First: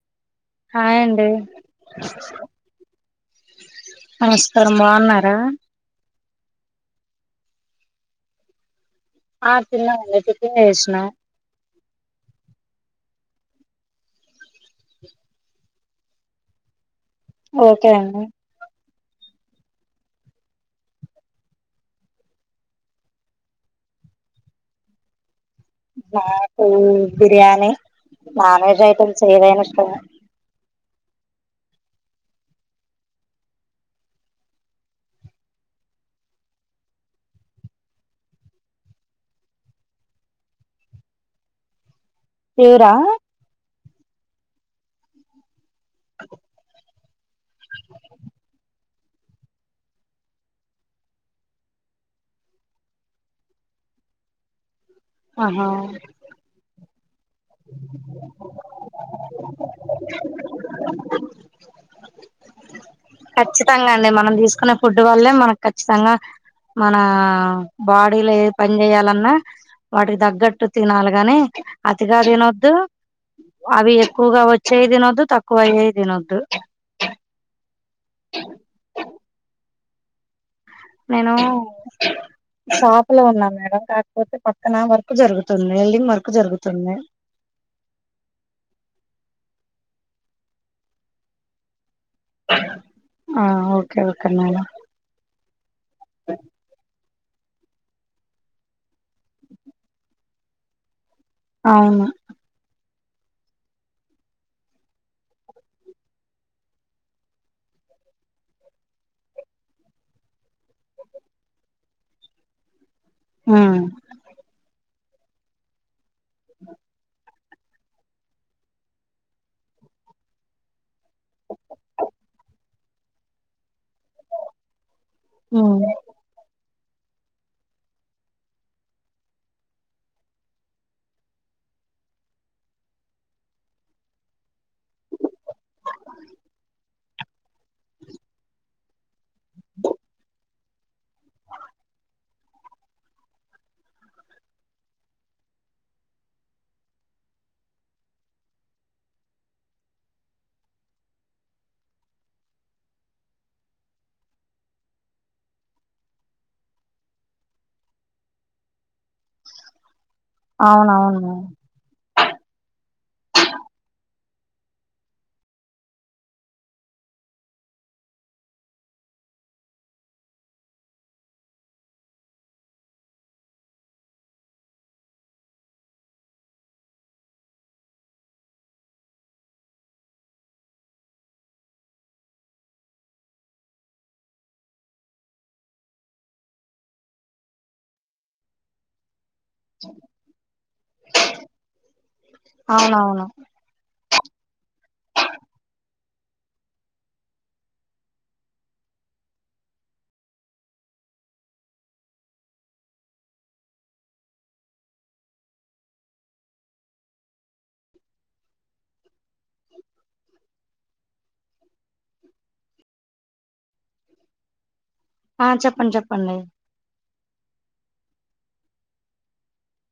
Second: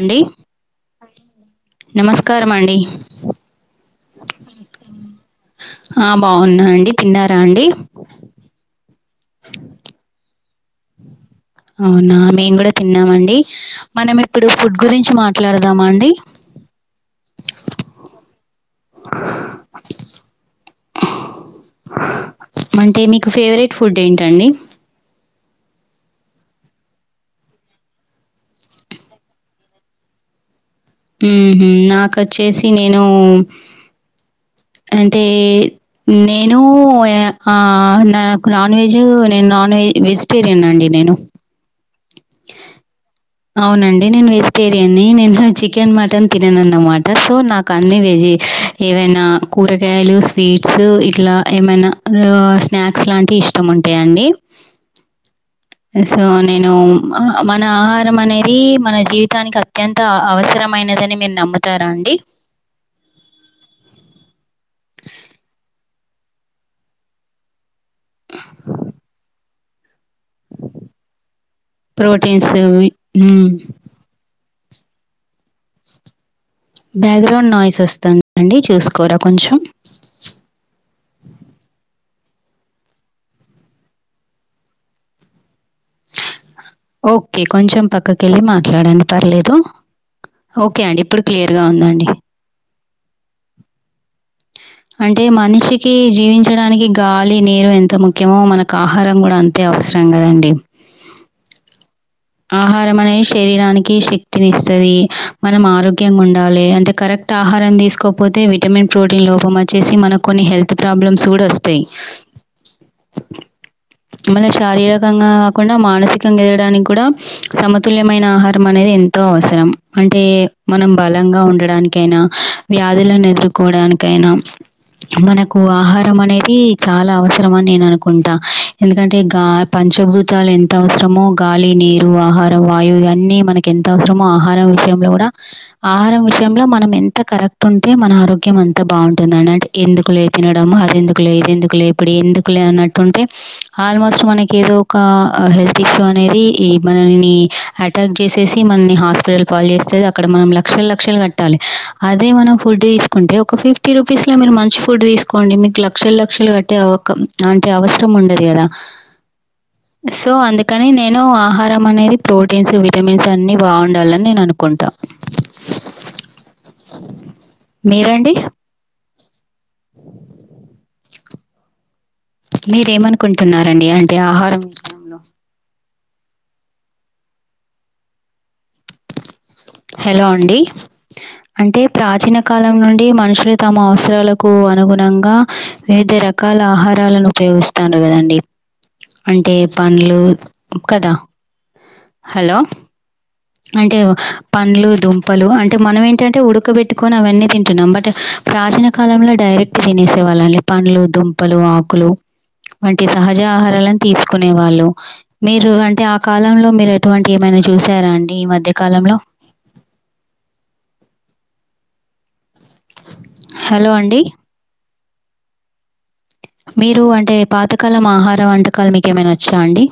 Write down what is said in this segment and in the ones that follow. అండి హాయ్ అండి నమస్కారం అండి నమస్కారం బాగున్నారా అ బాగున్నా అండి తిన్న రండి అ తిన్నాం అండి చేటిని చేసిన అవునా మేమ్ గుడా తిన్నమండి మనం ఇప్పుడు ఫుడ్ గురించి మాట్లాడదామా అండి [inaudible] ఓకే అండి [inaudible] అంటే మీకు ఫేవరెట్ ఫుడ్ ఏంటండి నాకు బిర్యానీ నాన్ వెెజ్ ఐటమ్స్ ఏదైనా ఇష్టమే హ్మ్ హు నాకొచ్చేసి నేను అంటే నేను అ నాకు నాన్ వెజ్ నేను నాన్ వెజ్ వెజిటేరియన్ అండి నేను షూరా అవునండి నేను వెజిటేరియన్ని నేను చి చికెన్ మటన్ తినన అన్నమాట సో నాకు అన్ని వేజే ఏవైనా కూరగాయలు స్వీట్స్ ఇట్ల ఏమైన స్నాక్స్ లాంటి ఇష్టముం ఉంటయ అండి ఆహా సో నేను మన ఆహ రం అనేది మన జీవితానికి అత్యంత అవసరమైనదని మీరు నమ్ముతారా అండి ఖచ్చితంగా అండి మనం తీసుకునే ఫుడ్ వల్లే మనకు ఖచ్చితంగ మన బాడీలో ఏది పని చేయాలన్నా వాటికి తగ్గట్టు తినాలి గానే తిగా ప్రోటీన్స్ తినొద్దు వి హ్మ్. అవి ఎక్కువగా వచ్చాయి తినొద్దు తక్కువ అయ్యేయి తినొద్దు బ్యాక్‌గ్రౌండ్ నాయిస్ వస్తుందండి. చూసుకోరా కొంచెం? నేను షాపులో ఉన్నాను మేడం కాకపోతే పక్కన వర్క్ జరుగుతుంది వెల్డింగ్ వర్క్ జరుగుతుంది ఓకే కొంచెం పక్కకి వెళ్ళి మాట్లాడాండి పర్లేదు ఓకే అండి ఇప్పుడు క్లియర్ గా ఉందండి ఆఓ అంటే మనిషికి జీవించడానికి గాలి నీరు ఎంత ముఖ్యమో మనకు ఆహారం కూడా అంతే అవసరం కదండి అవును ఆహారం అనేది శరీరానికి శక్తిని ఇస్తది మనం ఆరోగ్యంగా ఉండాలి అంటే కరెక్ట్ కరెక్ట్ ఆహారం తీసుకోపోతే విటమిన్ ప్రోటీన్ లోపం వచ్చేసి మనకు కొన్ని హెల్త్ ప్రాబ్లమ్స్ కూడా వస్తయి ఉమ్ మళ్ళ శారీరకంగా కాకుండా మానసికంగా ఎదగడానికి కూడా సమతుల్యమైన ఆహారం అనేది ఎంతో అవసరం అంటే మనం బలంగా ఉండడానికైనా వ్యాధులను ఎదుర్కోవడానికైనా మనకు ఉమ్ ఆహారం అనేది చాలా అవసరమని నేను అనుకుంటా ఎందుకంటే గా పంచభూతాలు ఎంత అవసరమో గాలి నీరు ఆహారం వాయువు ఇవన్నీ మనకి ఎంత అవసరమో ఆహారం విషయంలో కూడా ఆహారం విషయంలో మనం ఎంత కరెక్ట్ ఉంటే మన ఆరోగ్యం అంత అంత బాగుంటుంది అన్నట్టు ఎందుకు లే తినడము అది ఎందుకు లే ఎందుకు లే ఇప్పుడు ఎందుకు లే అన్నట్టుంటే ఆల్మోస్ట్ మనకి ఏదో ఒక హెల్త్ ఇష్యూ అనేది ఈ మనల్ని అటాక్ జేసేసి మనల్ని హాస్పిటల్ పాలు చేేస్తేది అక్కడ మనం లక్షల లక్షలు కట్టాలి అదే మనం ఫుడ్ తీసుకుంటే ఒక ఫిఫ్టీ రూపీస్ లో మీరు మంచి ఫుడ్ తీసుకోండి మీకు లక్షల లక్షలు కట్టే ఒక అంటే అవసరం ఉండదు కదా సో అందుకని నేను అవునవును ఆహారం అనేది ప్రోటీన్స్ విటమిన్స్ అన్ని బాగుండాలి అని నేను అనుకున్నాను కుంటా మీరండి మీరేమనుకుంటున్నారండి అంటే ఆహారం విషయంలో హలో అండి అంటే ప్రాచీన కాలం నుండి మనుషులు తమ అవసరాలకు అనుగుణంగా వివిధ రకాల ఆహారాలను ఉపయోగిస్తారు కదండి అంటే పండ్లు కదా హలో! అవునవును అంటే పండ్లు దుంపలు అంటే మనం ఏంటంటే ఉడకబెట్టుకొని అవన్నీ తింటున్నాం బట్ ప్ర ప్రాచీన కాలంలో డైరెక్ట్ తినేసే వాళ్ళని పండ్లు దుంపలు ఆకులు వంటి సహజ ఆహారాలను తీసుకునే వాళ్ళు మీరు అంటే ఆ కాలంలో మీరు ఎటువంటి ఏమైనా చూసారా అండి ఈ మధ్యకాలంలో హలో అండి ఆ చెప్పండి చెప్ మీరు అంటే పాతకాలం ఆహార వంటకాలు మీకు ఏమైనా వచ్చా అండి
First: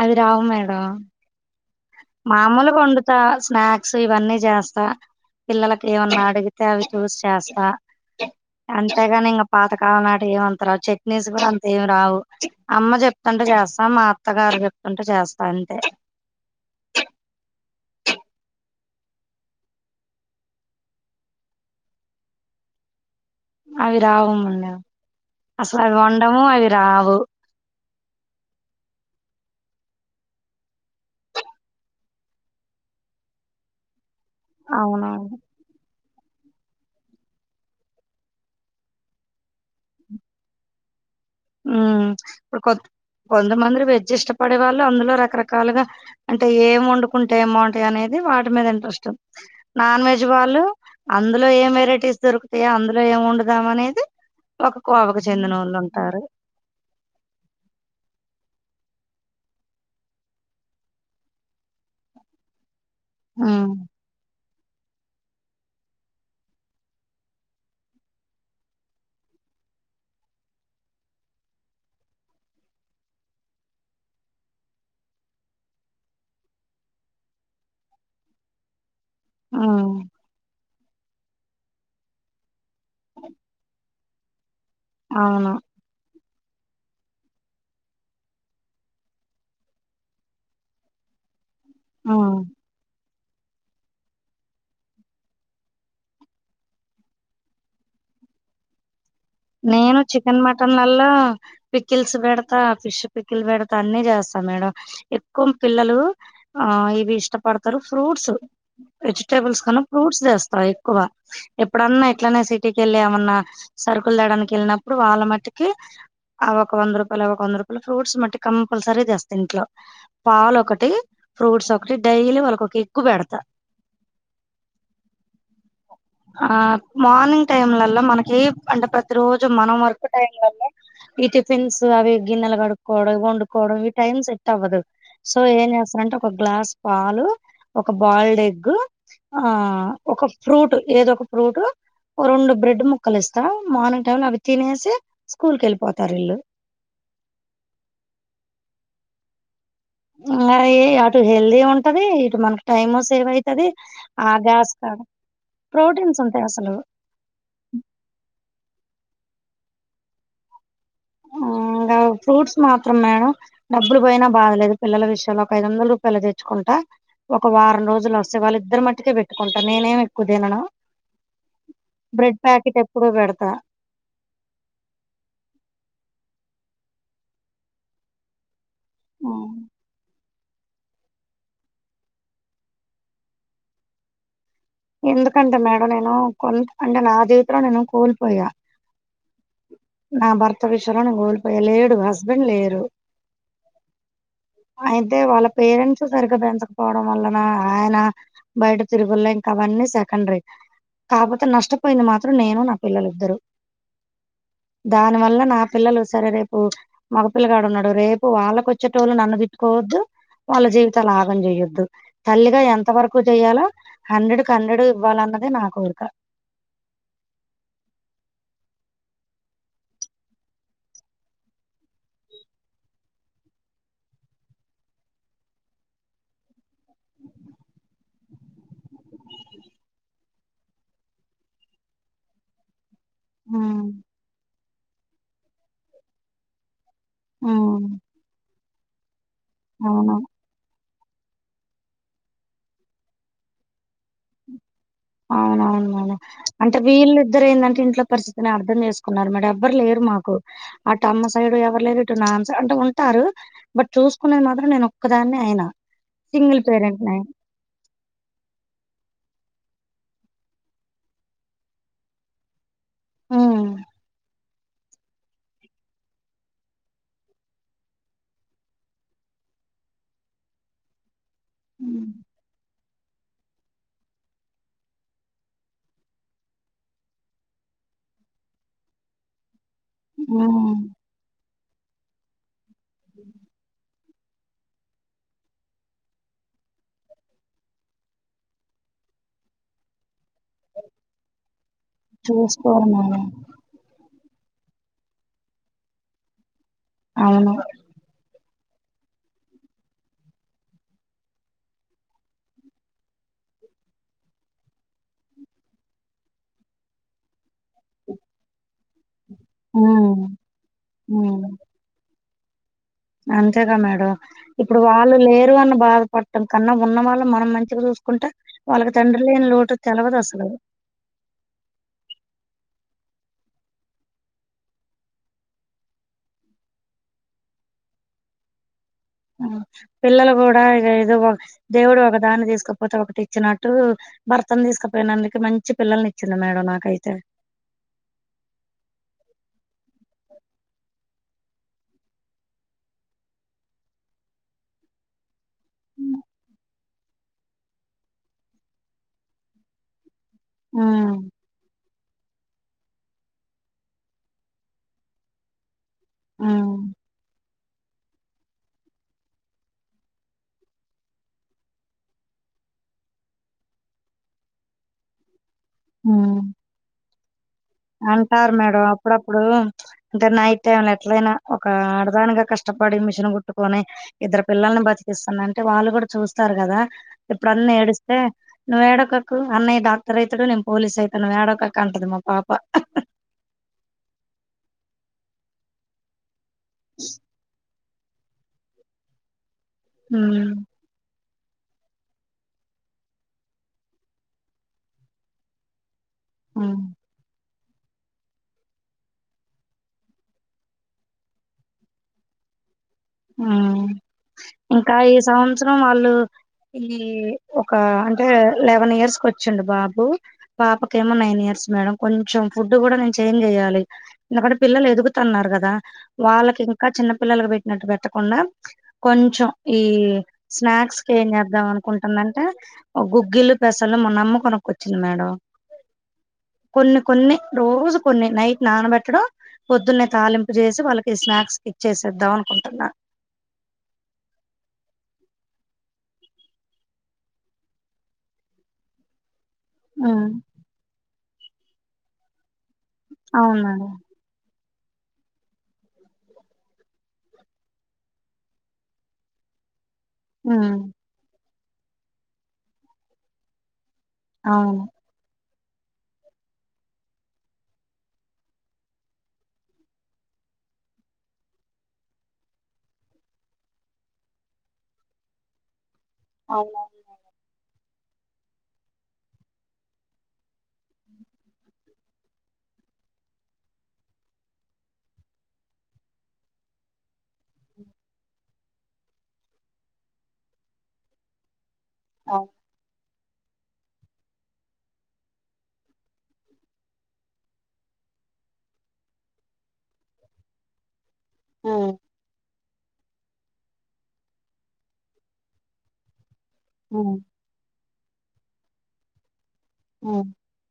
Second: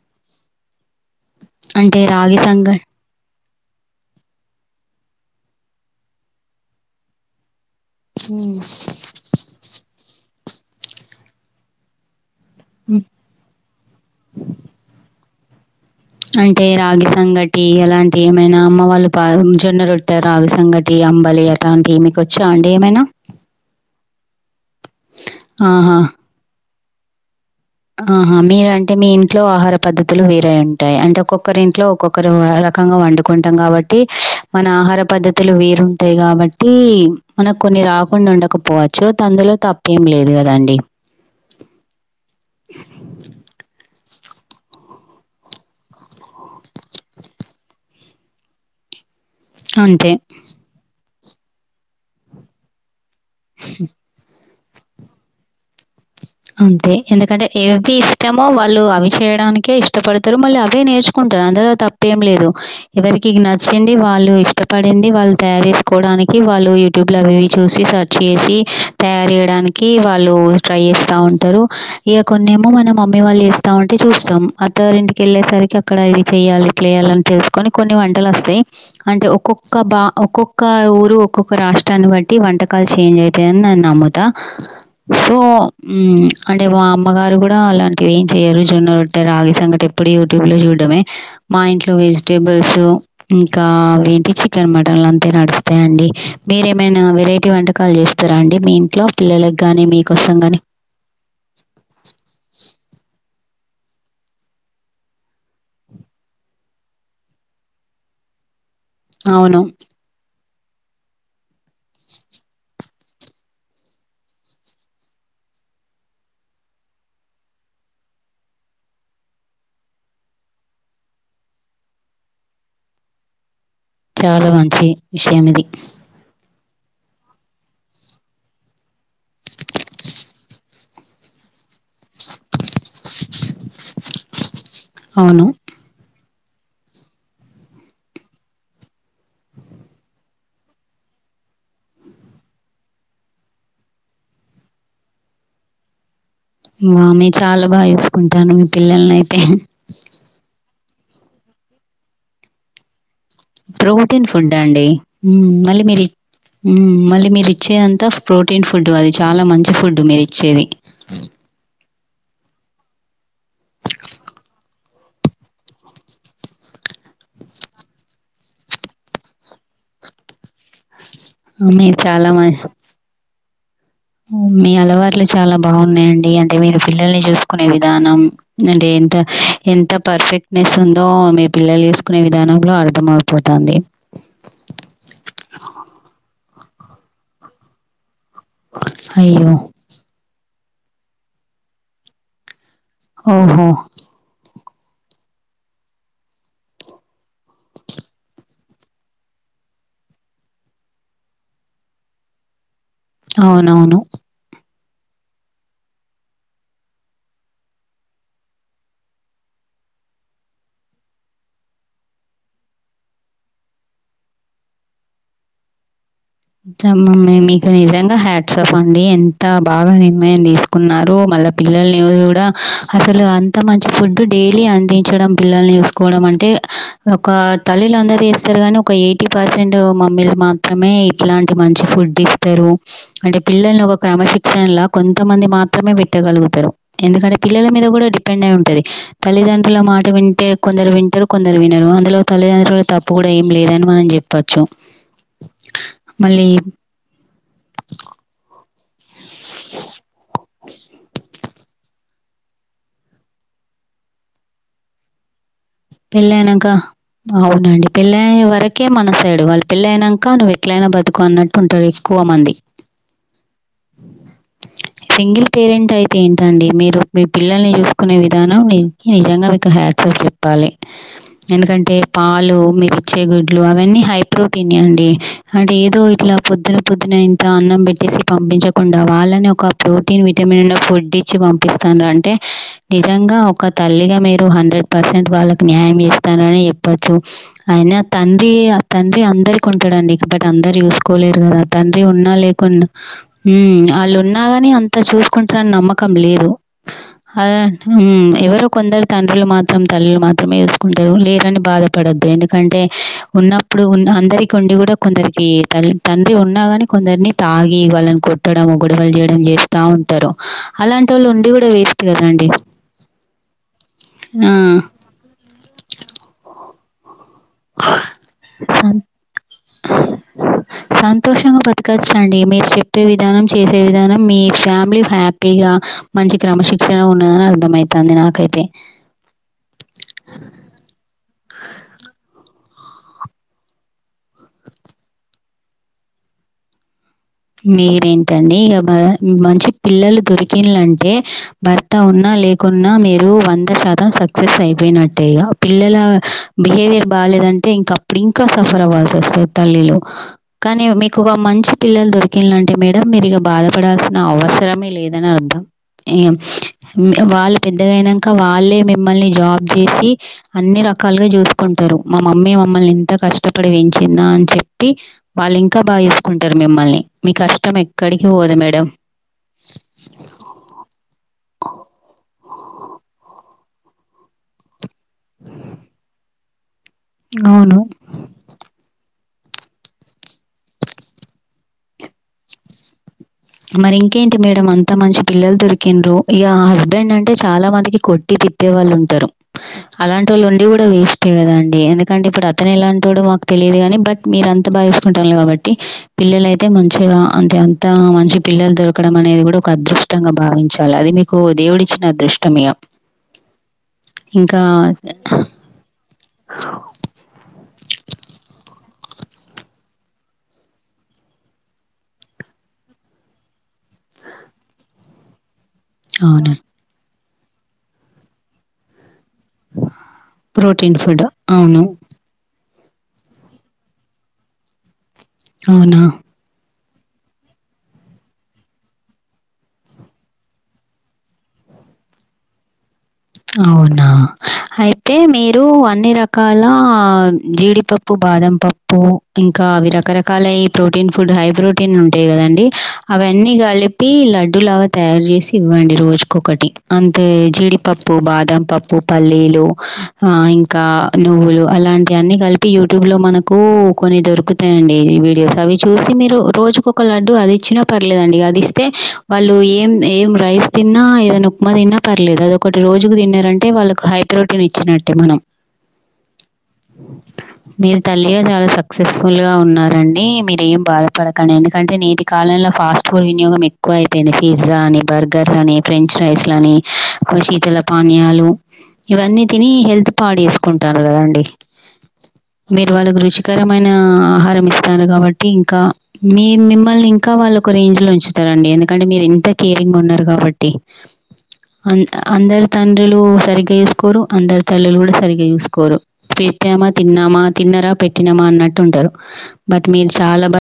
అది రావు మేడం అంటే రాగి సంగ మామూలుగ వండుత స్నాక్స్ ఇవన్నీ చేస్తా పిల్లలకి ఏమన్నా అడిగితే అవి చూస్ చేస్తా హ్మ్. అంతేగాని ఇంకా పాతకాలం నాటి ఏమంత రావు చట్నీస్ కూడా అంత ఏమి రావు అమ్మ హ్మ్. చెప్తుంటే చేస్తా మా అత్తగారు చెప్తుంటే చేస్తా అంతే అంటే రాగి సంగటి అలాంటి ఏమైనా అమ్మ వాళ్ళు పా జొన్నరొట్టా రాగి సంగటి అంబలి అలావంటి మీకు వచ్చా అండి ఏమైనా అవి రావు మేడం అసలు అవి ఆహా! వండము అవి రావు ఆహా మీరు అంటే మీ ఇంట్లో ఆహార పద్ధతులు వేరే ఉంటాయి అంటే ఒక్కొక్కరి ఇంట్లో ఒక్కొక్కరు రకంగా వండుకుంటాం కాబట్టి మన ఆహార అవునవును పద్ధతులు వీరూం ఉంటాయి కాబట్టి మనకు కొన్ని రాకుండా ఉండకపోవచ్చు అందులో తప్పేం లేదు కదండి మ్ కొ కొంతమంది వెజ్ ఇష్టపడే వాళ్ళు అందులో రకరకాలుగా అంటే ఏం వండుకుంటే ఏంబాగుంటాయి అనేది వాటి మీద ఇంట్రెస్ట్ నాన్ అంతే. వెజ్ వాళ్ళు అందులో ఏం వెరైటీస్ దొరుకుతాయా అందులో ఏం వండుదం అనేది ఒక కోవకు చెందిన వాళ్ళు ఉంటారు అంతే ఎందుకంటే ఏవి ఇష్టమో వాళ్ళు అవి చేయడానికే ఇష్టపడతారు మళ్ళ అవే నేర్చుకుం అందులో తప్పేం లేదు ఎవరికి హ్మ్. నచ్చింది వాళ్ళు ఇష్ ష్టపడింది వాళ్ళు తయారు చేసుకోవడానికి వళ్ళు యూట్యూబ్ లో అవి చూసి సర్చ్ చేసి తయారు చేయడాని వాళ్ళు ట్రై చేస్ స్తా ఉంటారు ఇగ కొన్నిేమో మనం మమ్మీ వాళ్ళు ఇస్తా ఉంటే చూస్తాం అత్తరింటికి వేలే సరికి అక్కడ చెయ్యాలి ఇట్లా చేయాలని తేలుసుకొని కొన్ని వంటలు వస్తాయి అంటే ఒక్కొక్క హ్మ్. బా ఒక్కొక్క ఊరు ఒక్కొక్క రాష్ట్రాన్ని బట్టి వంట కలు చెంజ్ అవుతయని నిను నమ్ముతా సో అవును అంటే మా అమ్మగారు కూడా అలాంటివి ఏం చెయరు జొన్నట్టే రాగి సంగట ఎప్పుడు యూట్యూబ్ లో చూడమే మా ఇంట్లో హ్మ్. వెజిటేబుల్స్ ఇంకా ఏంటి చికెన్ మటన్లు అంతే నడుస్తయండి మీరేమైనా వెరైటీ వంట కాల్ చేస్ స్తారండి మీ ఇంట్లో పిల్లలకు కానీ మీకోసం కానీ ల పికిల్స్ పెడుతా ఫిష్ పికిల్ పెడుత అన్ని చేస్తా మేడం ఎక్కువ పిల్లలు ఆ ఇవి ఇష్టపడ్ స్తరు ఫ్రూట్స్ అవును. వెజిటేబుల్స్ కన్నా ఫ్రూట్స్ జేస్తా ఎక్కువ ఎప్పుడన్న ఇట్లనే సిటీ కెళ్ళి ఏమన్నా సరుకుల్ తేవడానికి ఎళ్ళినప్పుడు వాళ్ళ మట్టుకి ఆ ఒక వంద రూపాలు ఇవి ఒక వంద రూపాలు ఫ్రూట్స్ మట్టి కంపల్సరీ తెస్త ఇంట్లో పాల్ ఒకటీ ఫ్రూట్స్ ఒకటి, డైలీ వాళ్ళకొక ఎగ్ పెడ్తా. చాలా మంచి విషయం ఇది. ఆ మార్నింగ్ టైమ్లల్లో మనకీ అంటే ప్రతి రోజు మనం వర్క్ టైంలలో ఈ టిఫిన్స్ అవి గిన్నెల్ కడుక్కోవడం, వండుకోవడం ఇవి టైం సెట్ అవ్వదు సో అవును. ఏం చేస్తానంటే ఒక్ గ్లాస్ పాలు, ఒక బాయిల్డ్ ఎగ్ ఆ ఒక ఫ్రూట్ ఏదో ఒక ఫ్రూట్ ఓ రొండు బ్రెడ్ ముక్కలేస్ స్త మార్నింగ్ టైమ్లో అవి తినేసి స్కూల్కెళ్ళిపోతారు ఈళ్ళు వా మీ చాలా బాగా చూస్కుంటాను మీ పిల్లల్నైతే ఆయే అటు హెల్దీ ఉంటది, ఇటు మనకు టైము సేవ్ అయితది ప్రోటీన్ ఆ ఫుడ్ గ్యాస్ అండి. కాడ మళ్ళీ మీర్ ఇ ప్రోటీన్స్ ఉంటాయి అసలు మళ్ళీ మీర్ ఇచ్చే అంతా ప్రో టిన్ ఫుడ్ అది చాలా మంచి ఫుడ్ మీరిచ్చేది. ఇంగా ఫ్రూట్స్ మాత్రం మేడం డబ్బులు పోయినా బాధలేదు పిల్లల విషయంలో ఒక ఐదు వందల రూపాయలు తెచ్చుకుంటా ఒక వారం రోజులు వస్తే వాళ్ళిద్దరి మట్టుకే పెట్టుకుంటా, నేనేం ఎక్కు తినను మీరు చాలా బ్రెడ్ మ ప్యాకెట్ ఎప్పుడు పెడతా మీ అలవాట్లు చాలా బాగున్నయండి, అంటే మీరు పిల్లల్ని చూస్కునే విధానం నంటే ఎంత ఎంత పర్ఫెక్ట్ నెస్ ఉందో మీ పిల్లల్ చేస్కునే విధానంలో అర్థం అవుపోతాంది. ఎందుకంటే మేడం నేను కొంత్ అంటే నా జీవితంలో నేను కోల్ పోయా. అయ్యో! నా భర్త విషయంలో నేన్ కోల్పోయా లేడు హస్బెండ్ లేరు. ఓహో! అయితే వాళ్ళ పేరెంట్స్ సరిగ్గా పెంచకపోవడం వల్లనా ఆయన బైట తిరుగుల్ల అవన్నీ సెకండ్రీ కాపోతే నష్టపోయింది మాత్రం నేను నా పిల్లలిద్దరు అవునవును. దాని వల్ల నా పిల్లలు సరే రేపు మగ పిల్లగాడున్నడు రేపు వాళ్ళకొచ్చేటోళ్ళు నన్ను తిట్టుకో వద్దు వాళ్ళ జీవితాల్ ఆగం చేయొద్దు. తల్లిగా ఎంత వరకు చేయాలో హండ్రెడ్క్ హండ్రెడ్ ఇవ్వాలన్నదే నా కోరిక. [unintelligible] మీకు నిజంగా హ్యాట్సప్ అండి ఎంత బాగా నిర్ణయం తీస్కున్నారు మ అసలు అంత మంచి ఫుడ్ డైలీ అందించడం, పిల్లల్ని చూస్కోవడం అంటే ఒకా తల్లిలు అందరు చేస్తారు గని ఒక ఎయిటీ పర్సెంట్ మమ్మీలు మాత్రమే ఇలాంటి మంచి ఫుడ్ ఇస్తరు అంటే పిల్లల్ని ఉమ్ ఒక క్రమశిక్షణలా కొంతమంది మాత్రమే పెట్టగలుగుతరు. ఎందుకంటే పిల్లల మీద ఉమ్ గుడా డిపెండై ఉంటది. తల్లిదండ్రుల మాట అవును వింటే కొందరు విన్ టరు కొందరు వినరు అందులో తల్లిదండ్రుల తప్పు గుడ ఏం లేదని మనం జెప్పచ్చు. అవునవును మేడమ్ అంటే వీళ్ళిద్దరేదంటే ఇంట్ల పరిస్థితిని అర్థం చేస్ కున్నారు మేడం. ఎవ్వర్ లేరు మాకు అటు అమ్మ సైడ్ ఎవర్ లేరు ఇటు నానా సై అంటే ఉంటారు బట్ చూస్కునేది మాత్రం నేన్ ఒక్కదాన్నే అయినా సింగిల్ పెళ్ళైనంక పేరెంట్ నే అవునండి పెళ్ళైయే వరకే మన సైడు వాళ్ళ పెళ్ళైనంక నువ్వు ఎట్లైన బతుకు అన్నట్టు ఉంటరు ఎక్కువ మంది ఉమ్ సింగిల్ పేరెంట్ అయితే ఏంటండి మీరు మీ పిల్లల్ని చూస్కునే విధానం నిజంగా మీకు హాట్సాఫ్ చెప్పాలి. ఎందుకంటే పాలు మీ రిచ్చే గుడ్లు అవన్నీ హై ప్రోటీనే అండి అంటే ఏదో ఇట్లా పొద్దున పొద్దున ఇంత అన్నం పెట్టి పంపించకుండా వాళ్ళని ఒక ప్రోటీన్ విటమిన్ లో ఉమ్ ఫుడ్ ఇచ్చి పంపిస్తారు అంటే నిజంగా ఒక తల్లిగా మీరు హండ్రెడ్ పర్సెట్ వాళ్ళకి న్యాయం చేస్తారని చెప్పచ్చు అయినా తండ్రి ఆ తండ్రి అందరికి ఉంటాడండి బట్ అందరు చూసుకోలేరు కదా తండ్రి ఉన్నా లేకున్నా చూసుకోరు మేడం వాళ్ళు ఉన్నా అగాని అంత చూసుకుంటారని నమ్మకం లేదు అ అవును ఎవరో కొందరు తండ్రులు మాత్రం తల్లు మాత్రమే చూసుకుంటారు లేరని బాధపడద్దు ఎందుకంటే ఉన్నప్పుడు ఉ అందరికి ఉండి కూడా కొందరికి తల్ తండ్రి ఉన్నాగాని కొందరిని తాగి వాళ్ళని కొట్టడం గుొడవలు చేయ చేస్తా హ్మ్ ఉంటారు అలాంటి వాళ్ళు ఉండి హ్మ్ కూడా వేస్ట్ కదండి అంతేగా మేడం ఇప్పుడు వాళ్ళు లేరు అని బాధపడటం కన్నా ఉన్న వాళ్ళ మనం మంచిగా చూసుకుంటే వాళ్ళకి తండ్రిలేని లో సంతోషంగా బత్తుకొచ్చు అండి మీరు చెప్పే విధానం చేసే విధానం మీ ఫ్యామిలీ హ్యాపీగా మంచి క్రమశిక్షణ ఉ ఉన్నదని అర్థమైతాంది నాకైతే పిల్లలు కూడా ఇ ఏదో ఒక దేవుడు ఒక దాన్ని తీసుకుపోతే ఒకటి ఇచ్చినట్టు భర్తను తీసుకుపోయినందుకి మంచి పిల్లల్ని ఇచ్చిండు మేడం నాకైతే మీరేంటండి ఇగ మ మంచి పిల్లలు దొరికిండ్లంటే భర్త ఉన్నా లేకున్నా మీరు వంద శాతం సక్సెస్ అయిపోయినట్టే ఇగ పిల్లల హ్మ్ బిహేవియర్ బాలేదంటే ఇంకా అప్పుడు ఇంకా సఫర్ అవ్వాల్సి వస్తది తల్లిలు కానీ మీకు హ్మ్ ఒక మంచి పిల్లలు దొర్ కిలాంటే మేడం మీరి ఇగ బాధపడాల్సిన అవసరమే లేదని అర్థం ఏ వాళ్ళు పెద్దగాైనా ఇంకా వాళ్ళే మిమ్మల్ని జాబ్ చేసి అన్ని రకాలుగా చూసుకుంటారు మా మమ్మీ మమ్మల్ని ఇంత కష్టపడి వంచిందా అని చెప్పి వాళ్ళు ఇంకా బాగా హ్మ్ చేసుకుంటారు మిమ్మల్ని మీ కష్ట అంటారు మేడం అప్పుడప్పుడు అంటే నైట్ టైం లో ఎట్లయినా ఒక ఆడదానిగా కష్ట కప్పడి మిషన్ కుట్టుకొని ఇద్దరు పిల్లల్ని బతికిస్తున్న అంటే వాళ్ళు కూడా చూస్తారు కదా ఇప్పుడున్న అవును. ఏడుస్తే నువ్ ఏడవక్ కు అన్నయ్య డాక్టర్ అయితాడు నేను పోలీస్ అయితానువ్ వడకక్క అంటది మా పాప మరి ఇంకేంటి మేడం అంత మంచి పిల్లలు దొరికిన్రు ఇగ హస్బెండ్ అంటే చాలా మందికి కొట్టి తిట్టే వాళ్ళు ఉంటారు అలాంటి వాళ్ళు ఉమ్ ఉండి కూడా వేస్ తే కద అండి ఎందుకంటే ఇప్పుడు అతను ఎలా అంటాడుో మాకు తెలియదు గాని బట్ మీరు అంతా బాగాసుకుంటాళ్ళు కాబట్టి పిల్లల అయితే ఉమ్ మంచిగా అంటే అంత మంచి పిల్లలు దొరకడం అనేది కూడా ఒక అదృష్టంగా భావించాలి అది మీకు దేవుడి ఇచ్చిన అదృష్టం మిగ ఆ ఇంకా ఈ సంవత్సరం వాళ్ళు ఈ ఒక అంటే లెవెన్ ఇయర్స్ తీసుకొచ్చండు బాబు పాపకేమో నైన్ ఇయర్స్ మేడం కొంచెం ఫుడ్ కూడా నేను చేంజ్ చెయాలి ఎందుకంటే పిల్లలు ఎదుగుతున్నారు కదా అవును. వాళ్ళకి ఇంకా చిన్న పిల్లలకి పెట్టినట్టు పెట్టకుండా కొంచెం ఈ ప్రోటీన్ స్నాక్స్ ఫుడ్. చేంజ్ చేద్దాం అవును. అనుకుంటునంటే గుగ్గిల్ పెసలు మొన్నమ్మ కొనుక్కోచ్చింది మేడం అవునా కొన్ని కొన్ని రోజు కొన్ని నైట్ నానబెట్టడం పొద్దున్న తాలింపు చేసి వాళ్ళకి స్నాక్స్ కి చేసేద్దాం అనుకుంటున్నా అవునా అయితే మీరు అన్ని రకాల జీడిపప్పు బా బాదం పప్పు ఇంకా అవి ఉమ్, రకరకాల ప్రోటీన్ ఫుడ్ హై ప్రోటీన్ ఉంటాయి కదండి అవన్నీ అవును మేడం కలిపి లడ్డూ లాగా తయారు చేసి ఇవ్వండి రోజుకకటి అంతే జీడిపప్పు పప్పు బాదం పప్పు పల్లీలు ఆ ఉమ్. ఇంకా నువ్వులు అలాంటి అన్ని కలిపి యూట్యూబ్ లో మనకు కొన్ని అవును దొరుకుతాయండి వీడియోస్ అవి చూసి మీరు రోజుక ఒక లడ్డు అది ఇచ్చినా పర్లేదండి అది ఇస్తే వాళ్ళు ఏం ఏం రై స్ తిన్నా ఏదైనా ఉప్మా తిన్న పర్లేదు అది ఒక ఒకటి రోజుకు తిన్నారంటే వాళ్ళకు హైప్రోటీన్ ఇచ్చినట్టే మనం అవునా మీరు తల్లిగా చాలా సక్సెస్ఫుల్ గా ఉన్నారండి మీరు ఏం బాధపడకండి ఎందుకంటే నేటి కాలంలో ఫాస్ట్ ఫుడ్ వినియోగం ఎక్కువ అయిపోయింది పిజ్జా అని బర్గర్ల అని ఫ్రెంచ్ ఫ్రైస్ లని శీతల పానీయాలు ఇవన్నీ తిని హెల్త్ పాడ్యూస్సుకుంటున్నారు కదండి అవును మీరు వాళ గురు రుచికరమైన ఆహారం ఇస్తారు కాబట్టి ఇంకా మీ మిమ్మల్ని ఇంకా వాళ్ళ ఒక రేంజ్ లో ఉంచ తరండి ఎందుకంటే మీరు ఎంత కేరింగ్ ఉన్నారు కాబట్టి ఆ అం అందరి తండ్రులు సరిగ్గా చూసుకోరు అందరు తల్లు కూడా సరిగ్గా చూసుకోరు పెట్టామా ఉమ్ ఉమ్ తిన్నామా తిన్నరా పెట్టినామా అన్నట్టు ఉంటారు బట్ మీరు ఉమ్ చాలా బ